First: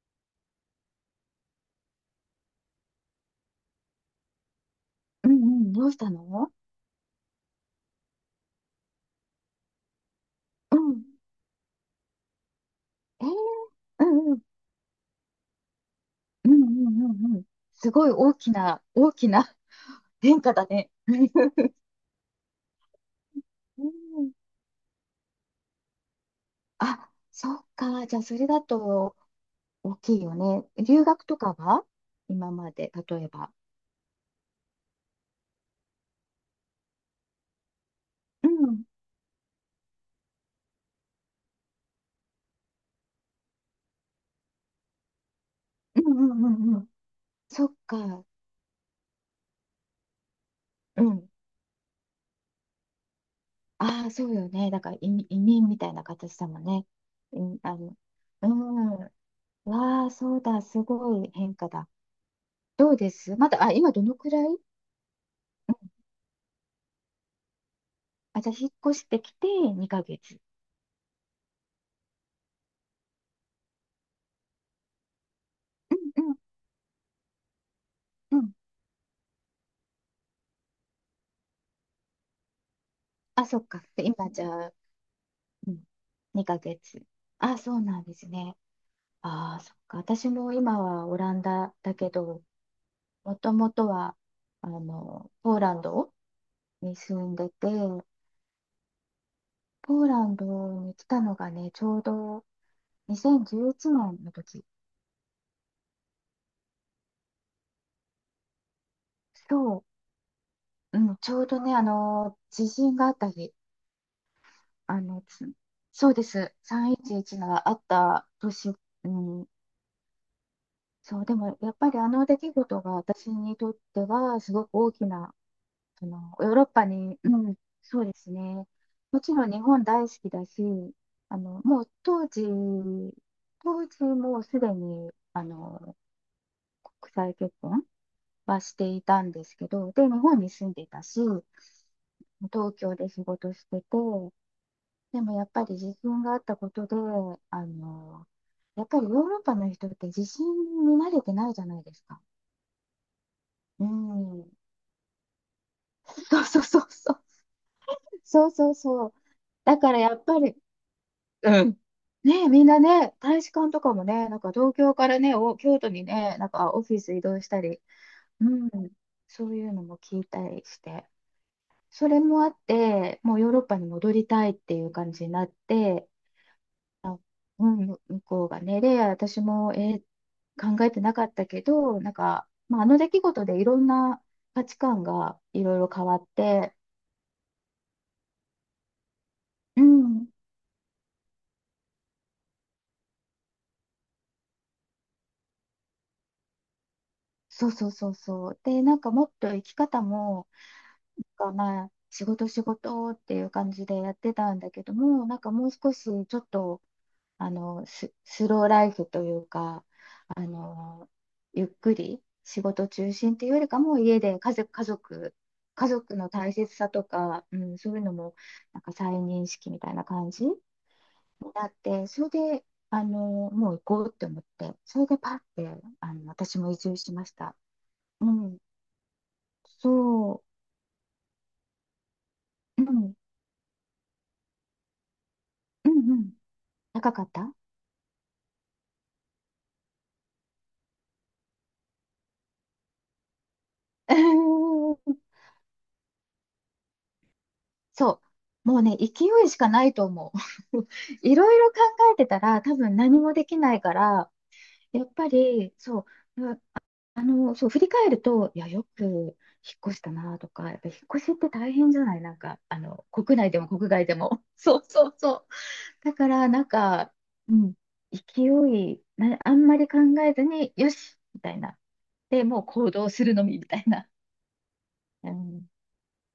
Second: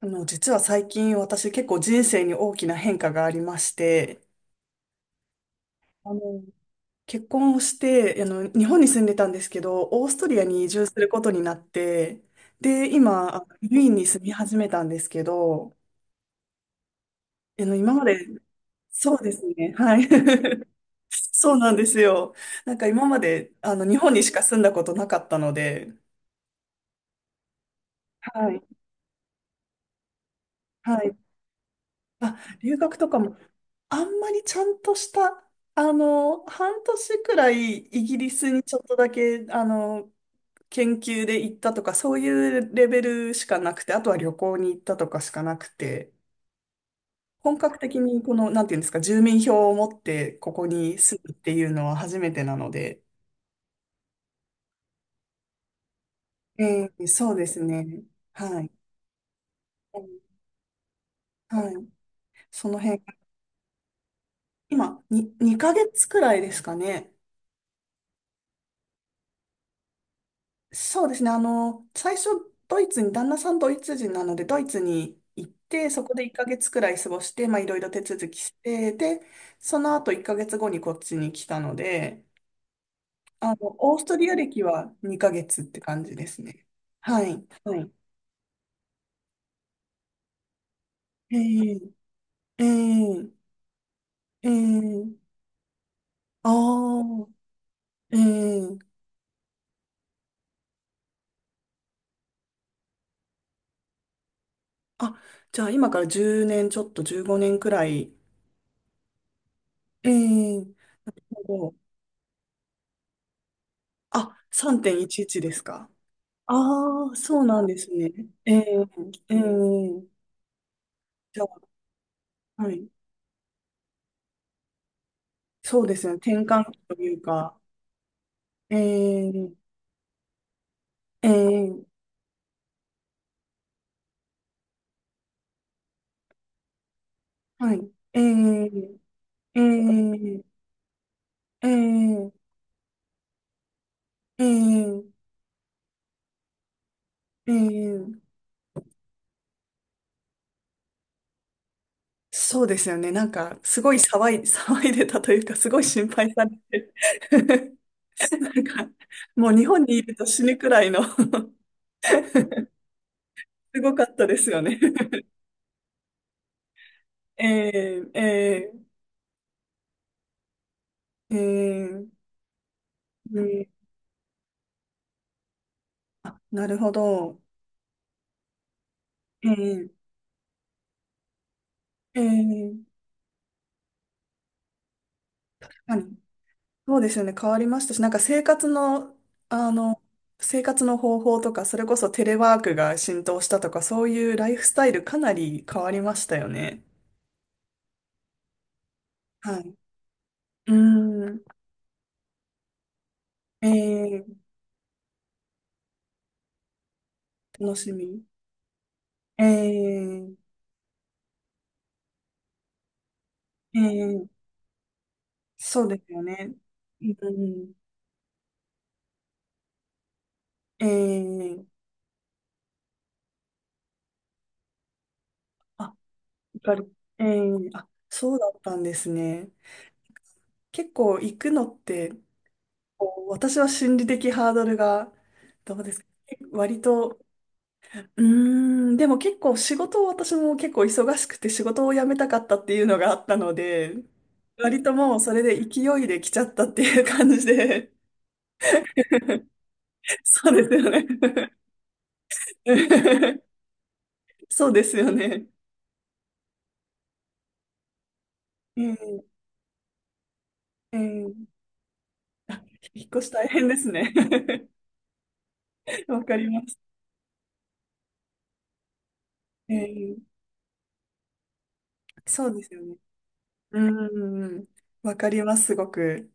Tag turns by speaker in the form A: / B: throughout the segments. A: 実は最近私結構人生に大きな変化がありまして、
B: うんうん、どうした
A: あの、
B: の。
A: 結婚をして、日本に住んでたんですけど、オーストリアに移
B: う
A: 住す
B: ん。
A: ることになって、で、
B: えー、
A: 今、ウィーン
B: う
A: に住
B: ん
A: み
B: うん、
A: 始めたんですけど、
B: うんうんうんうん。す
A: 今ま
B: ごい
A: で、
B: 大きな、大
A: そう
B: き
A: です
B: な
A: ね、はい。
B: 変化だね。
A: そうな んですよ。なんか今まで、
B: う
A: 日本にし
B: ん。
A: か住んだことなかったので、
B: あ、そっか。じゃあ、それ
A: は
B: だ
A: い、
B: と大きいよね。
A: は
B: 留
A: い。
B: 学とかは
A: あ、
B: 今ま
A: 留
B: で、
A: 学とか
B: 例え
A: も
B: ば。
A: あんまりちゃんとした、半年くらいイギリ
B: う
A: スにちょっ
B: ん、
A: とだけ、研究で行ったとか、そういうレベルしかなくて、あとは旅行に行ったとかしかなく
B: う
A: て、
B: んうんうんうん。
A: 本
B: そっ
A: 格的に
B: か。
A: この、なんていうんですか、住民票を持ってここに
B: う
A: 住
B: ん。
A: むっていうのは初めてなので、
B: ああ、そうよね。だから移民みたいな形だもんね。
A: そう
B: う
A: で
B: ん、
A: す
B: あの、
A: ね。
B: う
A: はい。
B: ん。わあ、そうだ。すごい変化
A: はい。
B: だ。
A: その
B: どう
A: 辺、
B: ですまだ、あ、今どのくらい。
A: 今、に、2ヶ月くらいですかね。
B: あ、じゃあ、引っ越してきて2ヶ月。
A: そうですね。最初、ドイツに、旦那さんドイツ人なので、ドイツに行って、
B: う
A: そこで1
B: ん
A: ヶ月くらい過ごして、まあ、いろいろ手続
B: うん
A: き
B: う
A: し
B: ん。
A: て、で、その後1ヶ月後にこっちに来たので、
B: あ、そっか。
A: オース
B: で
A: トリ
B: 今、
A: ア
B: じ
A: 歴
B: ゃあ、
A: は2ヶ月っ
B: う
A: て
B: ん、
A: 感じです
B: 2
A: ね。
B: ヶ月。
A: はい。
B: あ、そ
A: は
B: う
A: い。
B: なんですね。ああ、そっか。私も今はオラ
A: え
B: ンダだけど、
A: えええ
B: もともとは、
A: え
B: あ
A: ー、
B: の、ポーランド
A: あ
B: に住ん
A: あ、
B: でて、ポ
A: ええ、
B: ーランドに来たのがね、ちょうど2011年の時。
A: あ、じゃあ今から10年、ちょっと15年くらい。
B: そ
A: ええ、
B: う、う
A: な
B: ん、
A: る
B: ちょ
A: ほ
B: うど
A: ど。
B: ね、あの、地震があった日、
A: あ、
B: あの、
A: 3.11で
B: つ
A: すか。
B: そうです、
A: ああ、
B: 311
A: そうなん
B: があ
A: で
B: っ
A: すね。
B: た
A: え
B: 年、
A: え、
B: う
A: え
B: ん、
A: え、
B: そう、で
A: じゃ
B: もやっぱりあの出来
A: あ、は
B: 事
A: い。
B: が私にとってはすごく大きな、
A: そうで
B: そ
A: すね。
B: の
A: 転
B: ヨーロッ
A: 換期
B: パ
A: とい
B: に、
A: う
B: うん、
A: か、
B: そうですね、
A: え
B: もちろん
A: え、
B: 日本大好きだし、
A: え
B: あのも
A: え、
B: う当時、当時もうすでにあの国際結
A: は
B: 婚
A: い。え
B: はして
A: え、
B: いたんです
A: え
B: けど、で、日本
A: え、
B: に住んでいたし、
A: ええ、
B: 東京で仕事してて、
A: ええ、
B: でもやっぱり自震があったことで、
A: え
B: あ
A: え、
B: のやっぱりヨーロッパの人って自信に慣れてないじゃないですか。
A: そうですよね。なんか、す
B: う
A: ごい
B: ん、
A: 騒いでたというか、すごい心配
B: そ
A: さ
B: う
A: れ
B: そうそう
A: て。
B: そう。そ
A: な
B: う
A: ん
B: そう
A: か、
B: そう。
A: もう日
B: だ
A: 本
B: か
A: に
B: ら
A: いる
B: や
A: と
B: っぱ
A: 死
B: り、
A: ぬくらいの
B: うん。ねえ、みんなね、大使館
A: す
B: と
A: ご
B: か
A: か
B: も
A: った
B: ね、
A: で
B: なん
A: す
B: か
A: よ
B: 東
A: ね。
B: 京からね、お、京都にね、なんかオフィス移 動した
A: え
B: り、
A: え、
B: うん、
A: え
B: そういうのも聞いたりして、
A: え、え
B: それ
A: え、
B: もあって、も
A: う
B: うヨーロッ
A: ん、
B: パに戻りたいっていう感じになって、
A: あ、なるほ
B: あ、
A: ど。
B: うん、向こうがね、で、私
A: え
B: も、
A: え、
B: 考えてなかったけど、なん
A: え
B: か、
A: え、
B: まあ、あの出来事でいろんな価値観がいろいろ
A: あ、
B: 変わって、
A: そうですよね。変わりましたし、なんかあ
B: う
A: の、
B: ん、
A: 生活の方法とか、それこそテレワークが浸透したとか、そういうライフスタイルかなり変わりましたよね。
B: そうそうそうそう。で、なんかもっと
A: は
B: 生
A: い。
B: き方も、
A: うーん、
B: なんかまあ、仕事仕事っていう
A: え
B: 感じでやって
A: え、
B: たんだけども、なんかもう少しちょっと、あ
A: 楽
B: の、
A: しみ。
B: スローライフとい
A: え
B: うか、
A: え、
B: あの、ゆっくり仕事中心っていうより
A: え
B: かも、家で
A: え、
B: 家族、家族、
A: そう
B: 家
A: です
B: 族
A: よ
B: の大
A: ね。
B: 切さと
A: う
B: か、う
A: ん、
B: ん、そういうのも、なんか再認識みたいな感じに
A: ええ、
B: なって、それで、あの、もう行こうって思って、それでパッて、
A: あ、や
B: あの、私
A: っ
B: も
A: ぱ
B: 移
A: り、
B: 住しま
A: え
B: し
A: え、
B: た。
A: あ、
B: う
A: そうだ
B: ん。
A: ったんですね。
B: そ
A: 結構行くのって、
B: う、うん、
A: こう私は心理的ハードルが、どう
B: う
A: ですか
B: んうん、
A: 割
B: 高
A: と、
B: かった。う
A: うーん、でも結構仕事を私も結構忙しくて仕事を辞めたかったっていうのがあったので、
B: ー
A: 割と
B: ん。
A: もうそれで勢いで来ちゃったっていう感じで、
B: そう、もうね、勢 いしかないと思
A: そうです
B: う。
A: よね。
B: いろいろ考えてたら、多分何もでき ないから、
A: そうです
B: や
A: よ
B: っぱ
A: ね。
B: り、そう、ま、あ、あの、そう、振り返ると、いや、
A: え
B: よく引っ
A: え
B: 越したなとか、やっぱ引
A: え
B: っ越しって
A: え、
B: 大変じゃないなんか、あ
A: 引
B: の、
A: っ越し
B: 国
A: 大
B: 内でも
A: 変で
B: 国
A: す
B: 外
A: ね。
B: でも。そうそうそう。だ
A: わ
B: か
A: かり
B: ら、な
A: ま
B: ん
A: す。
B: か、うん、勢い、あんまり考
A: ええ、
B: えずに、よしみたいな。で、
A: そう
B: も
A: で
B: う
A: すよ
B: 行
A: ね。
B: 動するのみ、みた
A: う
B: いな。
A: ん。わか
B: う
A: りま
B: ん。
A: す、すごく。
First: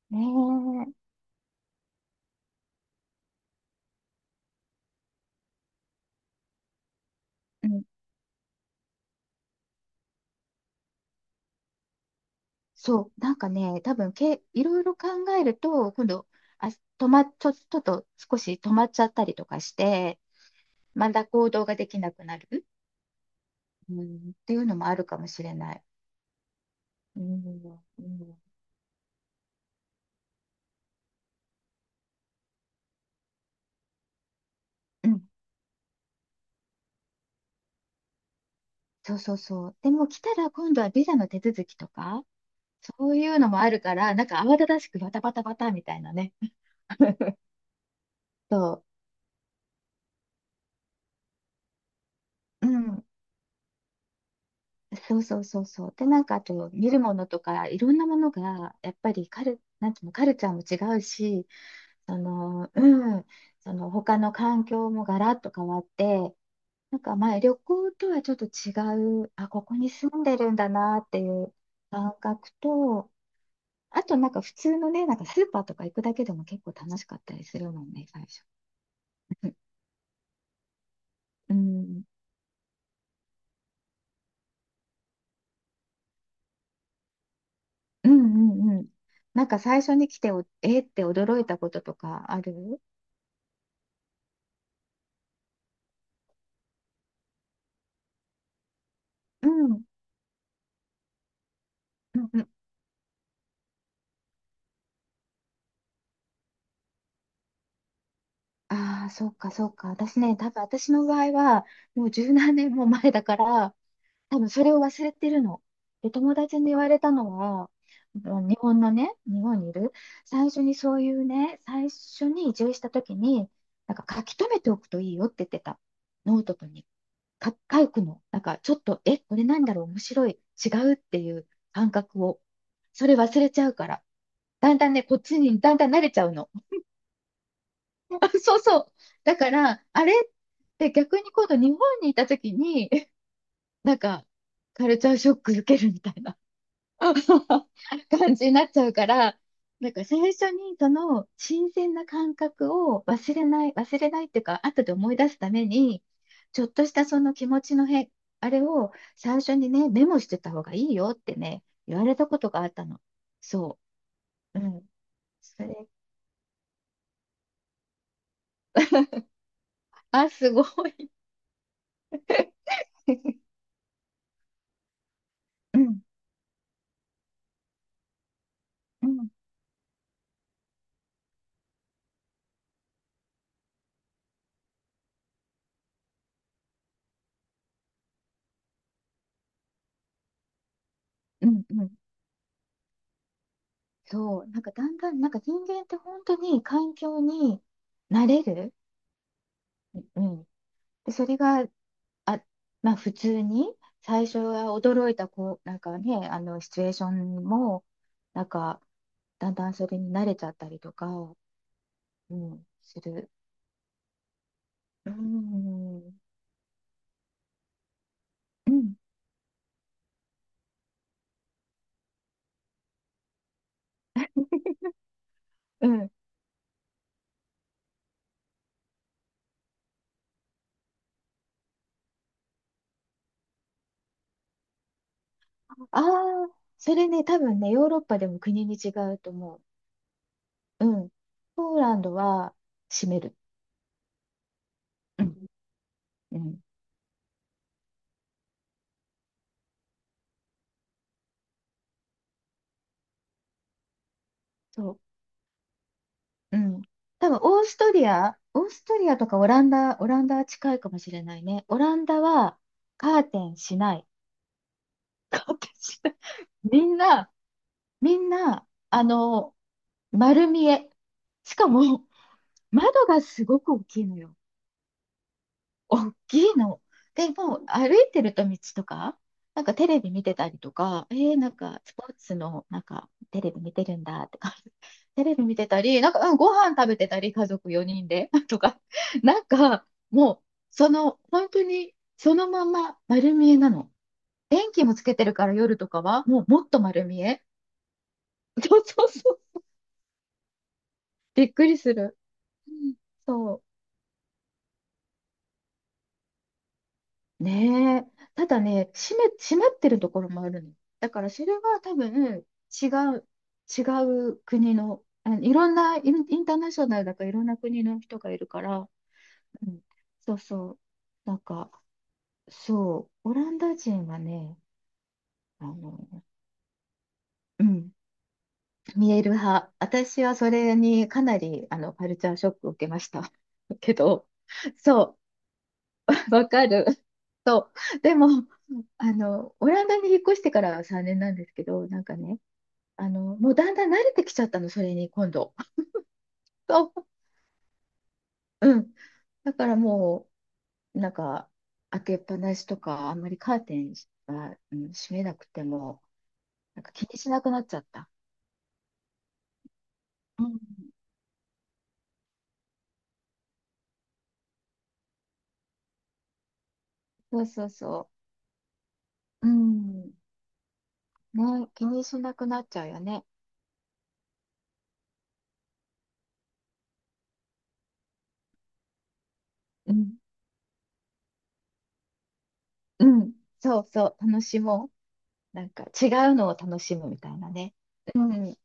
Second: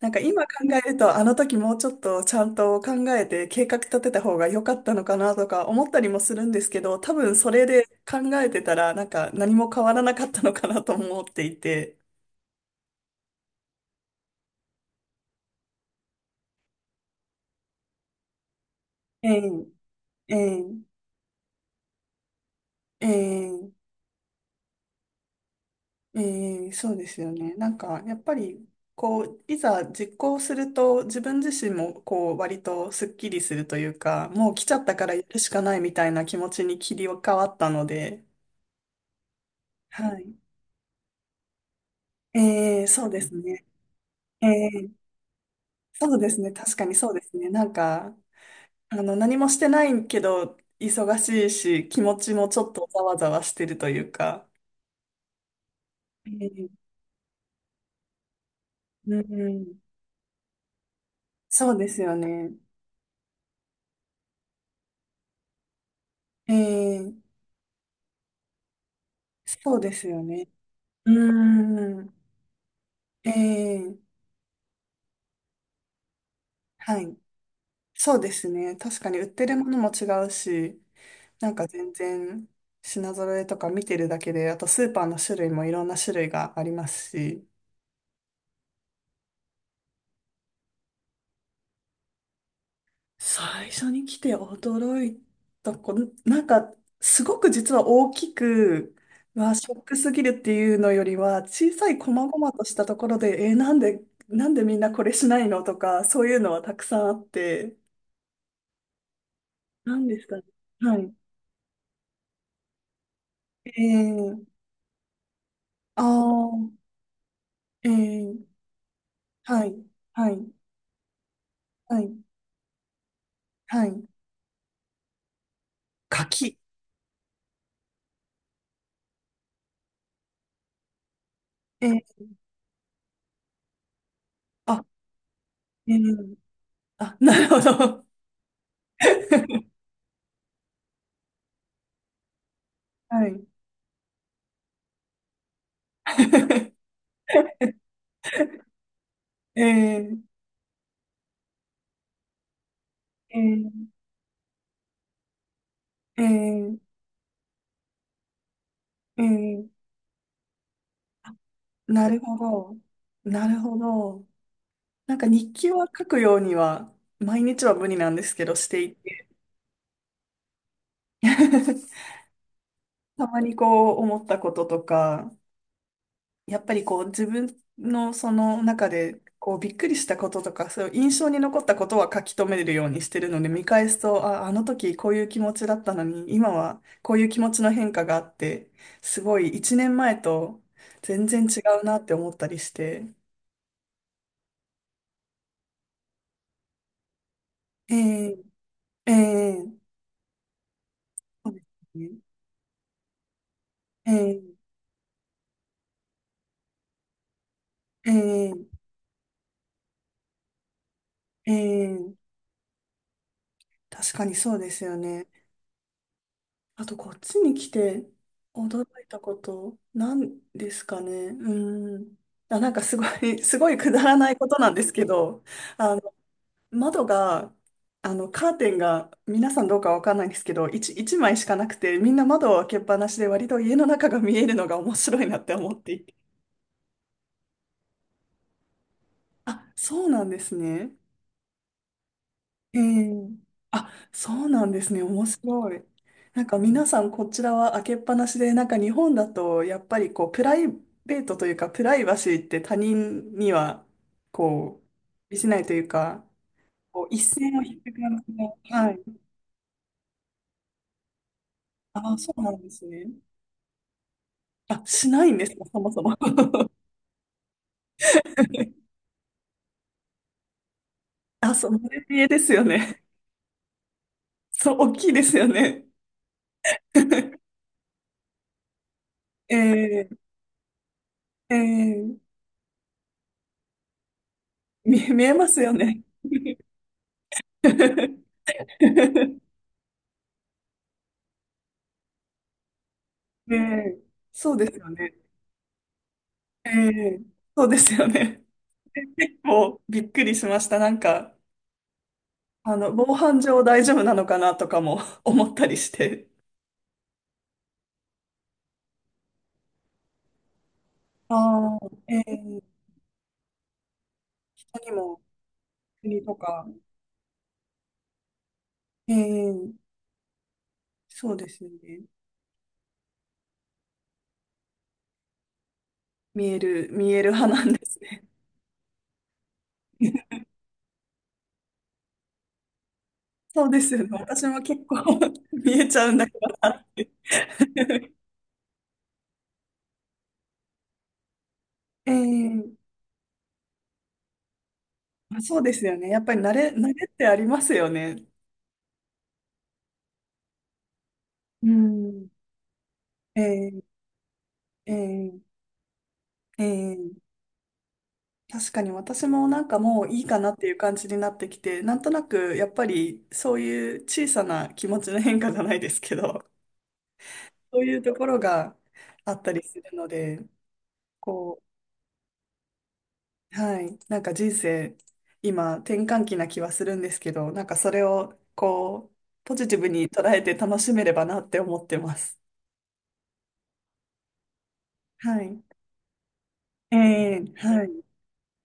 A: なんか今考え
B: ね
A: ると、あの時もうちょっとちゃんと考えて計画立てた方が良かったのかなとか思ったりもするんですけど、多分それ
B: え。うん。
A: で考えてたら、なんか何も変わらなかったのかなと思っていて。
B: そう。なんかね、多分け、いろいろ考えると、今度、あ、止ま、ちょ、ちょっと少し止まっちゃった
A: え
B: りとか
A: え、
B: して、
A: ええ、
B: まだ行動ができなくなる、
A: ええ。
B: うん、っていうのもあるかもしれない。
A: ええ、そうで
B: う
A: すよ
B: ん。
A: ね。なんか、
B: う
A: やっぱ
B: ん。
A: り、こう、いざ実行すると、自分自身も、こう、割とスッキリするというか、もう来ちゃったか
B: う
A: らや
B: ん。
A: るしかないみたいな気持ちに切り替わったので、
B: そうそうそう。でも
A: は
B: 来
A: い。
B: たら今度はビザの手続きとか、
A: ええ、そう
B: そう
A: で
B: い
A: す
B: うのも
A: ね。
B: あるから、なんか
A: え
B: 慌ただし
A: え、
B: くバタバタバタみたいな
A: そうで
B: ね。
A: すね。確かにそうですね。なんか、
B: そ
A: 何もしてないけど、忙しいし、気持ちもち
B: う。う
A: ょっとざ
B: ん。
A: わざわしてるというか、
B: そうそうそうそう。で、なんかあ
A: ええ、
B: と見るものとかいろんなものがやっぱ
A: う
B: り
A: ん、
B: なんていうの、カルチャーも違うし、
A: そうですよ
B: そ
A: ね。
B: の、うん、その他の環境もガラッと変わって、
A: え
B: なん
A: え、
B: かまあ旅行とはちょっと違う、あ、ここ
A: そう
B: に
A: です
B: 住
A: よ
B: んで
A: ね。
B: るんだなっ
A: う
B: ていう
A: ーん。
B: 感覚と、
A: え
B: あ
A: え、
B: となんか普通のね、なんかスーパーとか行くだけでも結構楽
A: は
B: しか
A: い。
B: ったりするもんね、
A: そう
B: 最
A: で
B: 初。
A: すね。確かに売って るものも違うし、な
B: う
A: んか全
B: ん、
A: 然品揃えとか見てるだけで、あとスーパーの種類もいろんな種類がありますし、
B: うんうんうん。なんか最初に来てお、えーって驚いたこととかある。
A: 最初に来て驚いたこの、なんかすごく実は大きく、う
B: う
A: わ、シ
B: ん。
A: ョッ
B: う
A: クすぎるっていうのよりは、小さい細
B: んうん。
A: 々としたところで、なんで、なんでみんなこれしないのとか、そういうのはたくさんあって、
B: ああ、そうか。
A: なんで
B: 私
A: す
B: ね、
A: かね。
B: 多分私
A: は
B: の
A: い。
B: 場合は、もう十何年も前だから、
A: え
B: 多
A: え、
B: 分それを忘れてるの。
A: あ
B: で、友達に言
A: あ、
B: われたのは、
A: ええ、
B: 日本
A: は
B: にい
A: い、
B: る、
A: は
B: 最
A: い、
B: 初にそういうね、最
A: はい、
B: 初に移住した時に、
A: は
B: なん
A: い。
B: か書き留めておくといいよって言ってた。ノート
A: 柿。
B: とにか書くの。なんかちょっと、え、これなんだろう、面白い、違うっていう
A: え
B: 感
A: え、
B: 覚を。それ忘れちゃうから。だん
A: あ、
B: だんね、こっちにだんだ
A: え
B: ん慣れちゃうの。
A: え、あ、なるほど。
B: あそうそう。だか ら、あれって逆に今度日本にいた時に、
A: はい。
B: なんか、カルチャーショック受けるみたいな 感じになっちゃうから、なんか最
A: ええ
B: 初にその新鮮な感覚を忘
A: ええ
B: れないっていうか、後で思い出すために、ちょっ
A: え
B: とし
A: え
B: たその気持ちの変、あれを最初に
A: ええ、
B: ね、メモしてた方がいいよってね、言わ
A: な
B: れ
A: る
B: た
A: ほ
B: ことがあっ
A: ど。
B: たの。
A: なるほ
B: そ
A: ど。
B: う。うん。
A: なんか日
B: そ
A: 記は
B: れ、
A: 書くようには、毎日は無理なんですけど、していて。
B: あ、すごい。
A: たま にこう思ったこととか、
B: うん。
A: やっぱりこう自分のその中
B: う
A: で
B: ん
A: こうびっくりしたこととか、そういう印象に残ったことは書き留めるようにしてるので、見返すと、あ、あの時こういう気持ちだったのに、今はこういう気持ちの変化があって、すごい一年前と全然
B: う
A: 違
B: んう
A: う
B: ん。
A: なって思ったりして。
B: そう。なんかだんだん、なんか人間って本当に環境に慣
A: え
B: れる。
A: え、ええ、
B: うん。で、それ
A: そうで
B: が、
A: すね、
B: あ、まあ普通に、最初
A: え
B: は驚いたこう、なんかね、あの、シチュエーションも、
A: え、
B: なん
A: ええ、
B: か、だんだんそれに慣れちゃったりとか、
A: ええ、
B: うん、する。
A: 確かにそうですよ
B: う
A: ね。
B: ん。
A: あと、こっちに来て
B: う
A: 驚
B: ん。
A: いたこと、なんですかね。うーん。あ、なんかすごい、すごいくだらないことなんですけど、
B: う
A: あの、
B: ん。
A: 窓が、あの、カーテンが、皆さんどうかわかんないんですけど、一枚しかなくて、みんな窓を開けっぱなしで、割と家の中が見えるのが面白いなって思って
B: あ
A: いて。
B: あ、それね、多分ね、ヨーロッパでも国に違うと思
A: あ、そうなんです
B: う。
A: ね。
B: うん。ポーランドは
A: へ
B: 閉
A: え。
B: める。
A: あ、そうなんですね。
B: う
A: 面
B: ん。
A: 白い。
B: う
A: なんか
B: ん。
A: 皆さんこちらは開けっぱなしで、なんか日本だとやっぱりこうプライベートというかプライバシーって他人にはこ
B: そう。
A: う、しないというか、
B: うん。
A: こう一
B: 多分、
A: 線
B: オ
A: を
B: ース
A: 引
B: ト
A: く
B: リ
A: 感じ
B: ア、オー
A: が。
B: ス
A: は
B: トリア
A: い。
B: とかオランダ、オランダは近いかもしれないね。オラン
A: あ、
B: ダ
A: そうな
B: は
A: んですね。
B: カーテンしない。
A: あ、しないん
B: カ
A: です
B: ー
A: か、
B: テ
A: そ
B: ン
A: も
B: し
A: そ
B: ない。
A: も。
B: みんな、みんな、あの、丸見え。
A: あ、
B: し
A: そ
B: か
A: う、マル
B: も、
A: ピエですよね。
B: 窓がすごく大きいのよ。
A: そう、大きいですよね。
B: 大きいの。で、もう歩いてると道とか、
A: え
B: なんかテレビ
A: ー、
B: 見てたりとか、えー、な
A: え
B: んかスポー
A: ー、
B: ツの、なんかテレビ見てるんだとか、
A: 見
B: テ
A: え
B: レビ
A: ま
B: 見
A: す
B: て
A: よ
B: た
A: ね。
B: り、なんか、うん、ご飯食べてたり、家族4人で とか、なんか、もう、その、本当に、そのまま丸見
A: え
B: えなの。
A: え、そうで
B: 電
A: す
B: 気
A: よ
B: もつ
A: ね。
B: けてるから夜とかは、もうも
A: え
B: っと丸
A: え、
B: 見え。
A: そうですよね。
B: そうそう そ
A: 結
B: う。
A: 構びっくりしました。なんか、
B: びっくりする。うん。
A: 防犯
B: そ
A: 上
B: う。
A: 大丈夫なのかなとかも 思ったりして。
B: ねえ。ただね、閉まってるところもあるの。だから
A: あ
B: それ
A: あ、
B: は多
A: え
B: 分
A: え、
B: 違う、違う国
A: 他に
B: の、
A: も
B: あのいろんな、
A: 国と
B: インター
A: か、
B: ナショナルだからいろんな国の人がいるから、
A: え
B: う
A: え、
B: ん、そうそう。
A: そ
B: な
A: う
B: ん
A: ですよ
B: か、
A: ね。
B: そう、オランダ人はね、あの、
A: 見える、見える派
B: う
A: なんで
B: ん、
A: すね。
B: 見える派。私は それにかなり、あの、カルチャーショックを受けました。
A: そうで す
B: け
A: よね。
B: ど、
A: 私も結
B: そ
A: 構 見えちゃうんだけ
B: う、
A: ど
B: わか
A: なっ
B: る。そう。
A: て。
B: でも、あの、オランダに引っ越してからは3年なんですけど、なん
A: え
B: かね、
A: え、
B: あの、もうだんだん慣れてきちゃったの、それに今
A: あ、
B: 度。
A: そうで すよね。やっぱり慣れ、慣
B: そ
A: れ
B: う
A: ってありますよね。
B: うん。だからもう、なんか、
A: う
B: 開けっ
A: ん。
B: ぱなしとか、あんまり
A: え
B: カーテ
A: え、
B: ンが、うん、
A: え
B: 閉めな
A: え、
B: くても、
A: え
B: なんか気
A: え。
B: にしなくなっちゃった。
A: 確かに私もなんかもういいか
B: う
A: なっ
B: ん。
A: ていう感じになってきて、なんとなくやっぱりそういう小さな気持ちの変化じゃないですけど、
B: そう そう
A: そういう
B: そ
A: ところがあっ
B: う。う
A: たりするの
B: ん。
A: で、
B: ね、
A: こ
B: 気にしなくなっちゃうよね。
A: う、はい、なんか人生、今転換期な気はするんですけど、なんかそれをこう、ポジティブ
B: う
A: に
B: ん。
A: 捉えて楽しめればなって思ってます。
B: うん。そうそう。楽しも
A: は
B: う。
A: い。
B: なんか、違うのを楽
A: え
B: しむみたい
A: え、
B: なね。
A: はい。
B: うん。